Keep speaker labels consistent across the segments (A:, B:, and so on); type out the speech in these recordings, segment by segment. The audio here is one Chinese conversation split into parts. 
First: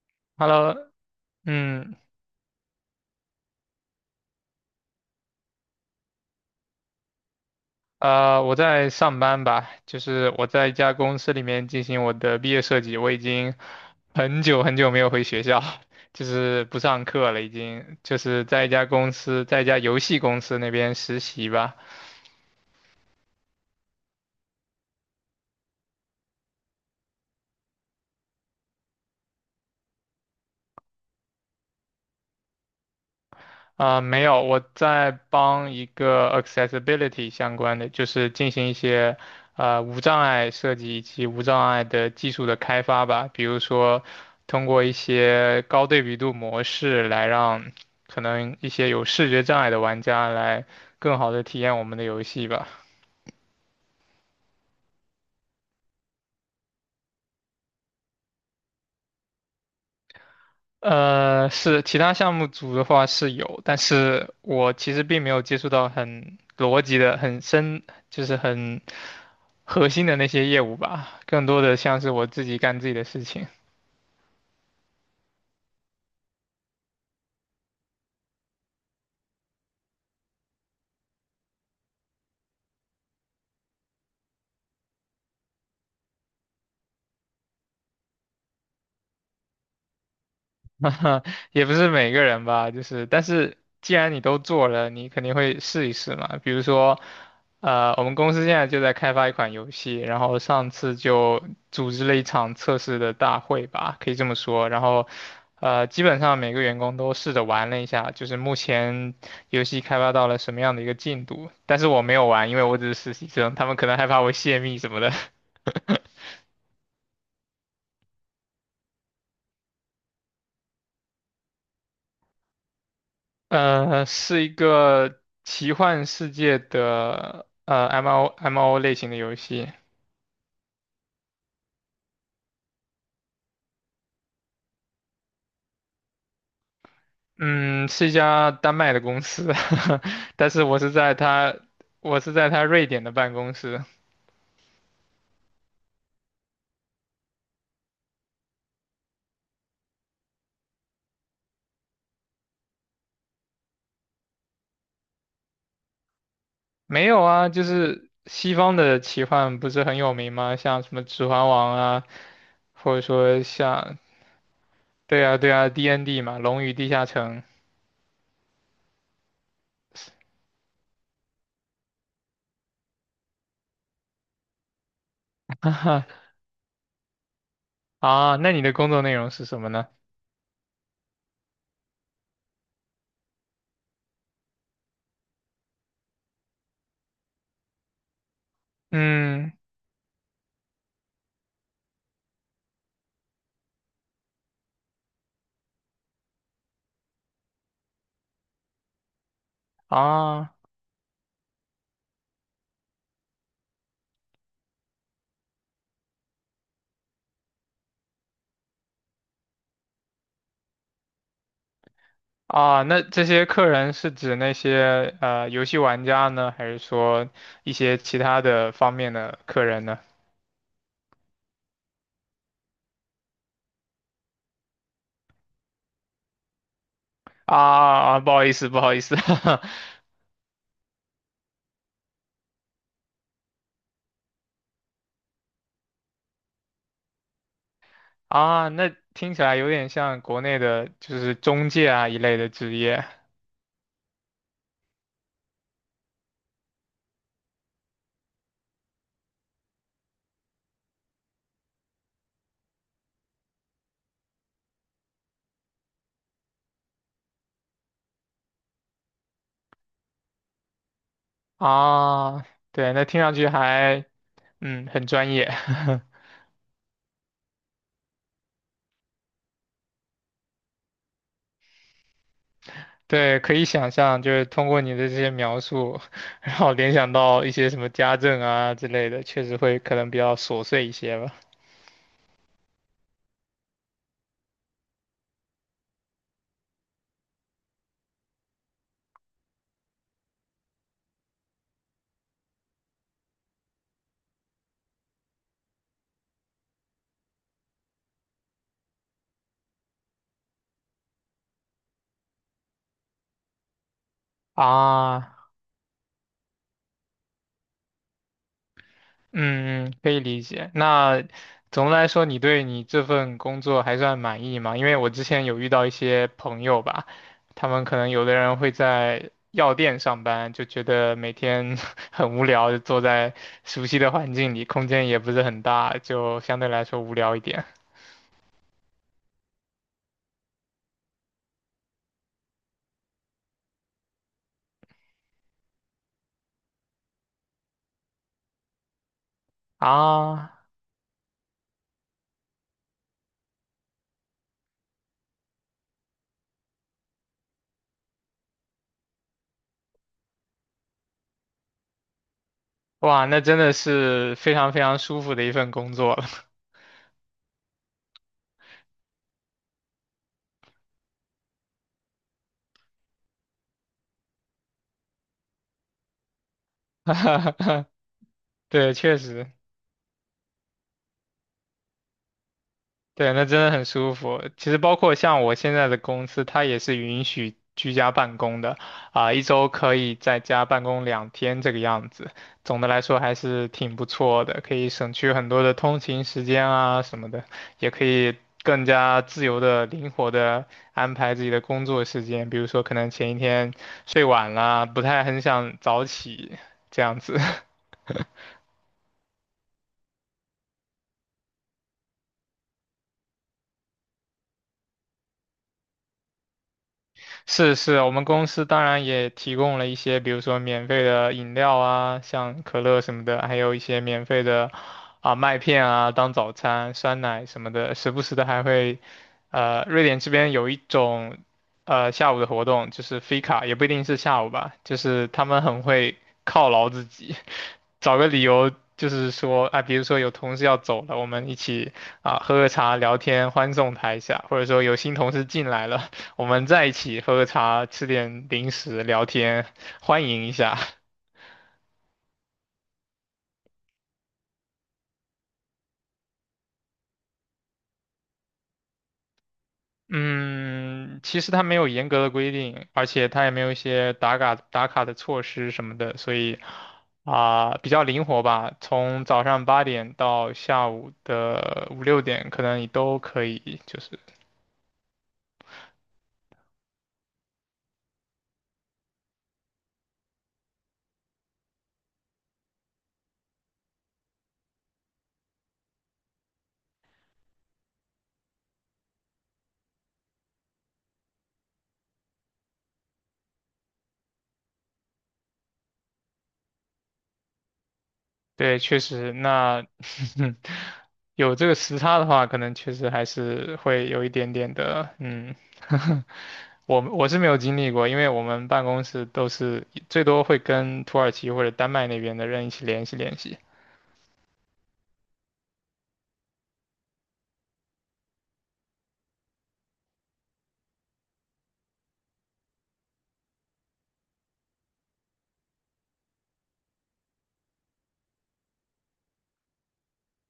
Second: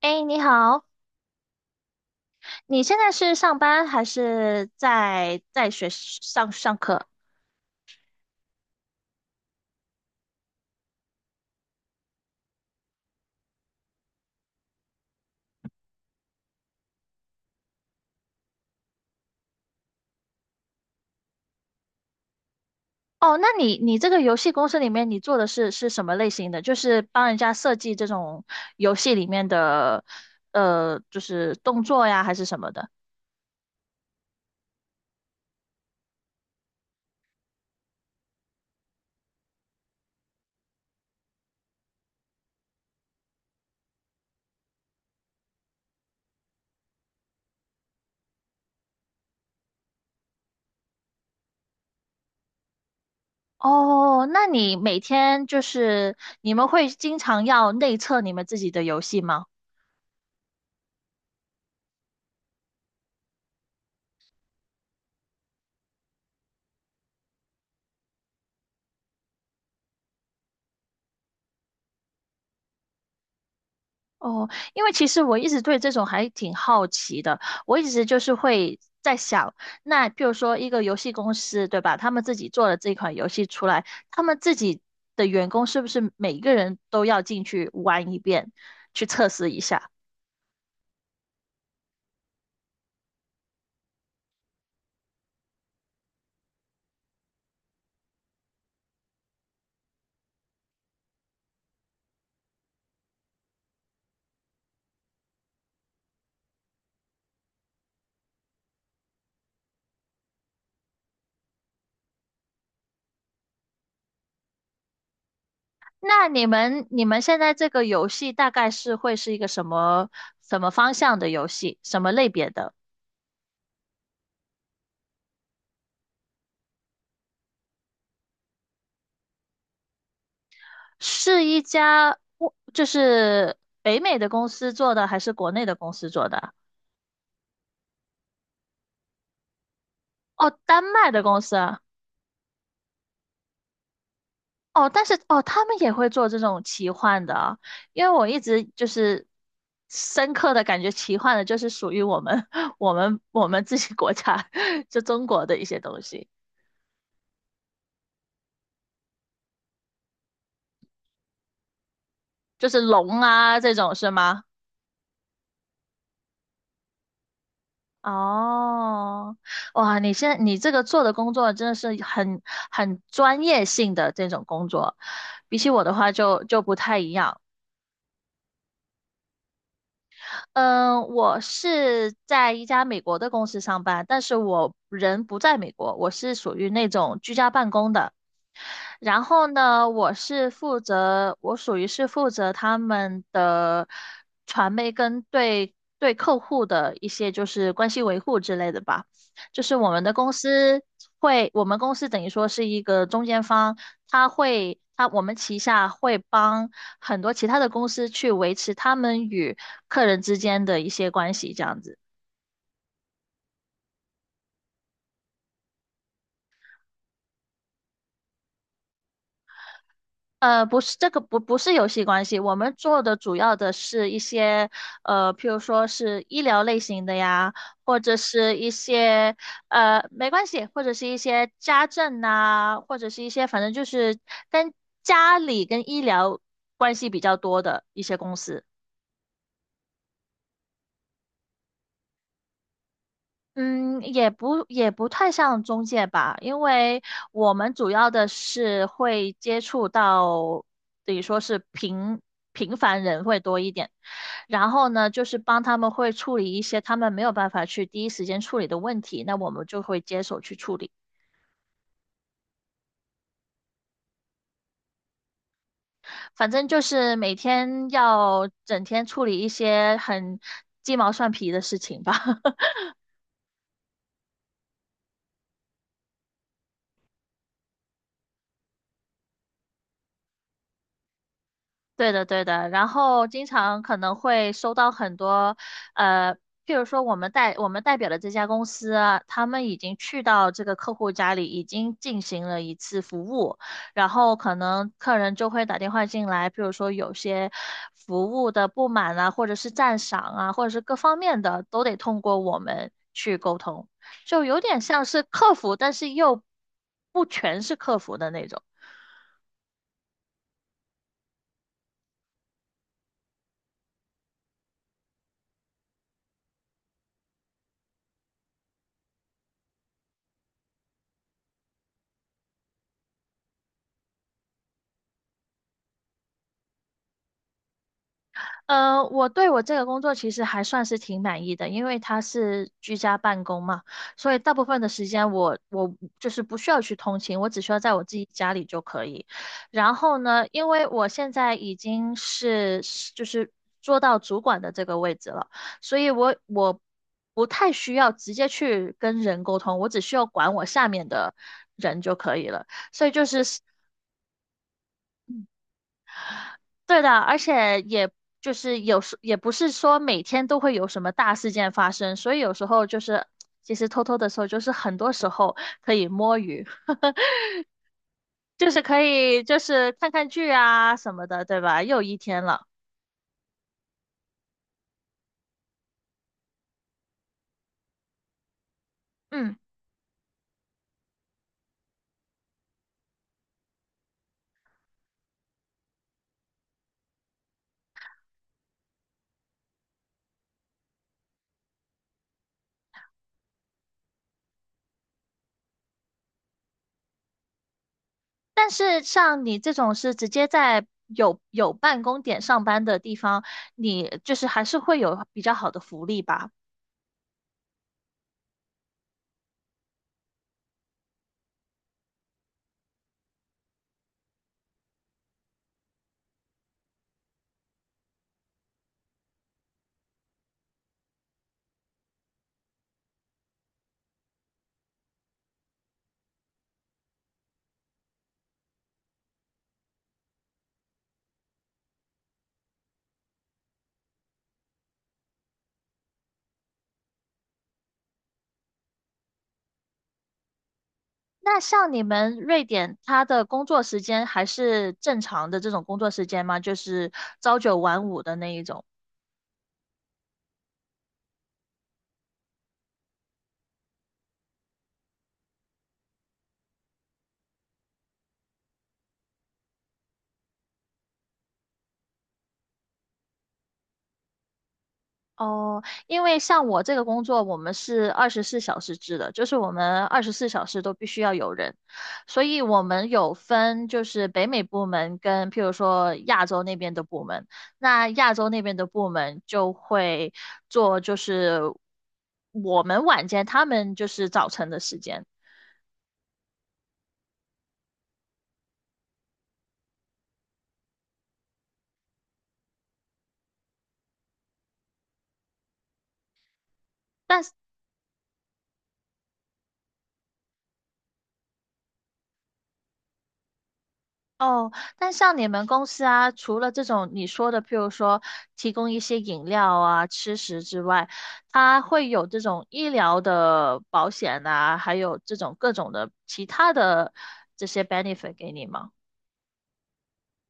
A: 哎，你
B: Hello，
A: 好，
B: 嗯，
A: 你现在是上班还是在学上课？
B: 我在上班吧，就是我在一家公司里面进行我的毕业设计，我已经很久没有回学校，就是不上课了，已经就是在一家公司，在一家游戏公司那边实习吧。
A: 哦，那你这个游戏公司里面你做的是什么类型的？就是帮人家设计这种游戏里面的就是动作呀，还是什么的？
B: 没有，我在帮一个 accessibility 相关的，就是进行一些无障碍设计以及无障碍的技术的开发吧。比如说，通过一些高对比度模式来让可能一些有视觉障碍的玩家来更好的体验我们的游戏吧。
A: 哦，那你每天就是你们会经常要内测你们自己的游戏吗？
B: 是其他项目组的话是有，但是我其实并没有接触到很逻辑的、很深，就是很。核心的那些业务吧，更多的像是我自己干自己的事情。
A: 哦，因为其实我一直对这种还挺好奇的，我一直就是会在想，那譬如说一个游戏公司，对吧？他们自己做了这款游戏出来，他们自己的员工是不是每个人都要进去玩一遍，去测试一下？
B: 也不是每个人吧，但是既然你都做了，你肯定会试一试嘛。比如说，我们公司现在就在开发一款游戏，然后上次就组织了一场测试的大会吧，可以这么说。然后，基本上每个员工都试着玩了一下，就是目前游戏开发到了什么样的一个进度。但是我没有玩，因为我只是实习生，他们可能害怕我泄密什么的。
A: 那你们现在这个游戏大概是会是一个什么方向的游戏，什么类别的？
B: 是一个奇幻世界的MO MO 类型的游戏。
A: 是一家就是北美的公司做的，还是国内的公司做的啊？
B: 嗯，是一家丹麦的公司，
A: 哦，
B: 但是
A: 丹麦的公司啊，
B: 我是在他瑞典的办公室。
A: 哦，但是哦，他们也会做这种奇幻的啊，因为我一直就是深刻的感觉，奇幻的就是属于我们 我们自己国家 就中国的一些东西，
B: 没有啊，就是西方的奇幻不是很有名吗？像什么《指环王》啊，
A: 就是
B: 或者
A: 龙
B: 说
A: 啊这种
B: 像
A: 是吗？
B: 对啊对啊 D&D N D 嘛，《龙与地下城》。
A: 哦，哇，你现在你这个做的工作真的是很专业性的这种工作，比起我的话就不太一样。
B: 啊。那你的工作内容是什么呢？
A: 嗯，我是在一家美国的公司上班，但是我人不在美国，我是属于那种居家办公的。然后
B: 嗯。
A: 呢，我属于是负责他们的传媒跟对客户的一些就是关系维护之类的吧。就是我们的公
B: 啊。
A: 司会，我们公司等于说是一个中间方，他会，他我们旗下会帮很多其他的公司去维持他们与客人之间的一些关系，这样子。
B: 啊，那这些客人是指那些游戏玩家呢，还是说一些其他的方面的客人呢？
A: 不是这个不不是游戏关系，我们做的主要的是一些譬如说是医疗类型的呀，
B: 啊
A: 或
B: 啊，
A: 者
B: 啊不好意
A: 是
B: 思，
A: 一
B: 不好意思。
A: 些呃没关系，或者是一些家政呐、或者是一些反正就是跟家里跟医疗关系比较多的一些 公司。
B: 啊，那听起来有点像国内的，就是中介啊一类的职业。
A: 嗯，也不太像中介吧，因为我们主要的是会接触到，等于说是平凡人会多一点，然后呢，就是帮他们会处理一些他们没有办法去第一时间处理的问题，那我们就会接手去处理。
B: 啊。对，那听上去还嗯很专业。
A: 反正就是每天要整天处理一些很鸡毛蒜皮的事情吧。
B: 对，可以想象，就是通过你的这些描述，然后联想到一些什么家政啊之类的，确实会可能比较琐碎一些吧。
A: 对的，对的。然后经常可能会收到很多，呃，譬如说我们代表的这家公司啊，他们已经去到这个客户家里，已经进行了一次服务，然后可能客人就会打电话进来，譬如说有些服务的不满啊，或者是赞赏啊，或者是各方面的，都得通过我们去沟通，就有点像是
B: 啊，
A: 客服，但是又不全是客服的那种。
B: 嗯，嗯可以理解。那总的来说，你对你这份工作还算满意吗？因为我之前有遇到一些朋友吧，他们可能有的人会在药店上班，就觉得每天 很无聊，就坐在熟悉的环境里，空间也不是很大，就相对来说无聊一点。
A: 我对我这个工作其实还算是挺满意的，因为它是居家办公嘛，所以大部分的时间我就是不需要去通勤，我只需要在我自己家里就可以。然后呢，
B: 啊，
A: 因为我现在已经是就是做到主管的这个位置了，所以我不太需要直接去跟人沟通，我只需要管我下面的人就可以了。所以就
B: 哇，那
A: 是。
B: 真的是非常舒服的一份工作了。
A: 对的，而且也就是有时也不是说每天都会有什么大事件发生，所以有时候就是其实偷偷的时候，就是很多时候可以摸鱼，就是
B: 对，
A: 可
B: 确
A: 以
B: 实。
A: 就是看看剧啊什么的，对吧？又一天了，
B: 对，那真的很舒服。其实包括像我现在的公司，它也是允许居家办公的，一
A: 嗯。
B: 周可以在家办公2天这个样子。总的来说还是挺不错的，可以省去很多的通勤时间啊什么的，也可以更加自由的、灵活的安排自己的工作时间。比如说，可能前一天睡晚了，不太很想早起，这样子。
A: 但是像你这种是直接在有办公点上班的地方，你就是还是会有比较好的福利吧？
B: 是是，我们公司当然也提供了一些，比如说免费的饮料啊，像可乐什么的，还有一些免费的麦片啊当早餐，酸奶什么的，时不时的还会，瑞典这边有一种下午的活动，就是 Fika，也不一定是下午吧，就是他们很会犒劳自己，找个理由。就是说啊，比如说有同事要走了，我们一起喝喝茶、聊天，欢送他一下；或者说有新同事进来了，我们在一起喝个茶，吃点零食，聊天，欢迎一下。
A: 那像你们瑞典，他的工作时间还是正常的这种工作时间吗？就是朝九晚五的那一种？
B: 嗯，其实它没有严格的规定，而且它也没有一些打卡的措施什么的，所以啊，比较灵活吧。从早上8点到下午的5、6点，可能你都可以，就是
A: 哦，因为像我这个工作，我们是二十四小时制的，就是我们二十四小时都必须要有人，所以我们有分就是北美部门跟譬如说亚洲那边的部门，那亚洲那边的部门就会做就是我们晚间，他们就是早晨的时间。
B: 对，确实，那 有这个时差的话，可能确实还是会有一点点的，嗯，我是
A: 但
B: 没有经历过，因为我们办公室都是最多会跟土耳其或者丹麦那边的人一起联系。
A: 哦，但像你们公司啊，除了这种你说的，譬如说提供一些饮料啊、吃食之外，它会有这种医疗的保险啊，还有这种各种的其他的这些 benefit 给你吗？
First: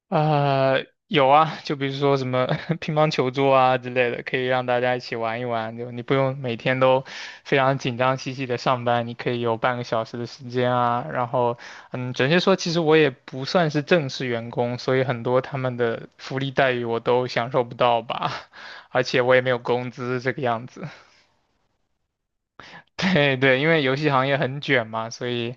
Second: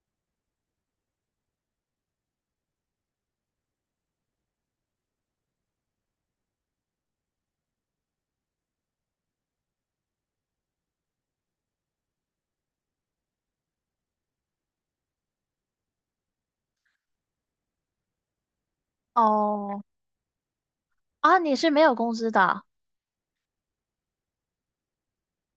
B: 有啊，就比如说什么 乒乓球桌啊之类的，可以让大家一起玩一玩。就你不用每天都非常紧张兮兮的上班，你可以有半个小时的时间啊。然后，嗯，准确说，其实我也不算是正式员工，所以很多他们的福利待遇我都享受不到吧，而且我也没有
A: 哦，
B: 工资这个样子。
A: 啊，你是没有工资的啊，
B: 对对，因为游戏行业很卷嘛，所以。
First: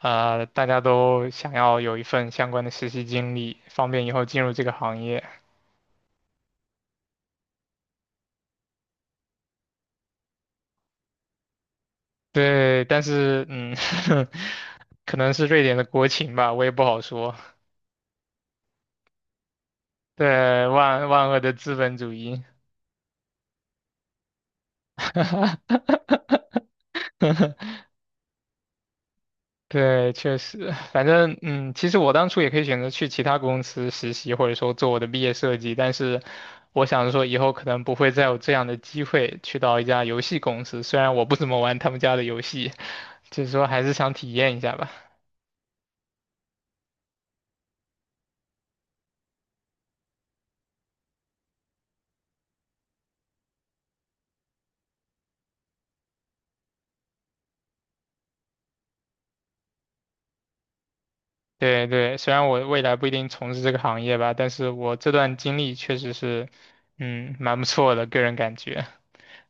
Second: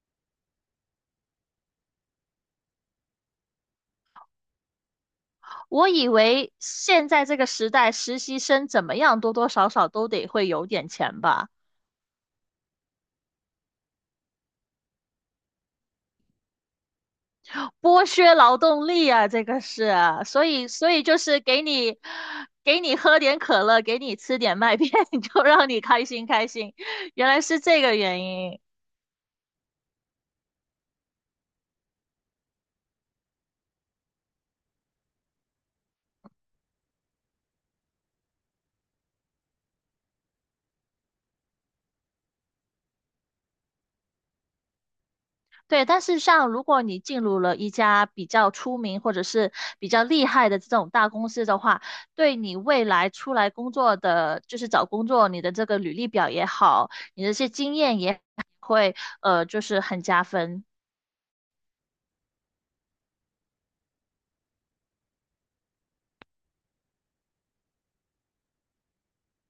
B: 大家都想要有一份相关的实习经历，方便以后进入这个行业。
A: 我以为现在这个时代，实习生怎么样，多多少少都得会有点钱吧。
B: 对，但是嗯。可能是瑞典的国情吧，我也不好说。
A: 剥削劳动力啊，这个是啊所
B: 对，
A: 以所以
B: 万
A: 就
B: 万
A: 是
B: 恶的
A: 给
B: 资本
A: 你
B: 主义。
A: 给你喝点可乐，给你吃点麦片，就让你开心开心，原来是这个原因。
B: 对，确实，反正嗯，其实我当初也可以选择去其他公司实习，或者说做我的毕业设计，但是我想着说以后可能不会再有这样的机会去到一家游戏公司，虽然我不怎么玩他们家的游戏，就是说还是想体验一下吧。
A: 对，但是像如果你进入了一家比较出名或者是比较厉害的这种大公司的话，对你未来出来工作的，就是找工作，你的这个履历表也好，你的这些经验也会就是很加分。
B: 对对，虽然我未来不一定从事这个行业吧，但是我这段经历确实是，嗯，蛮不错的，个人感觉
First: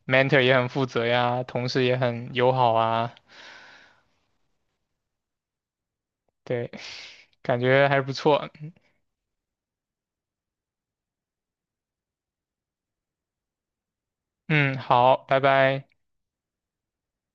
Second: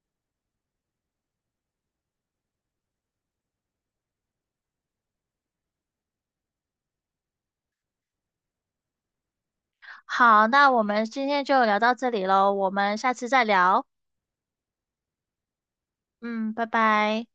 B: ，mentor 也很负责呀，同事也很友好啊，对，感觉还是不错。
A: 好，那我们今天就聊到这里喽，我们下次再聊。
B: 嗯，好，拜拜。
A: 嗯，拜拜。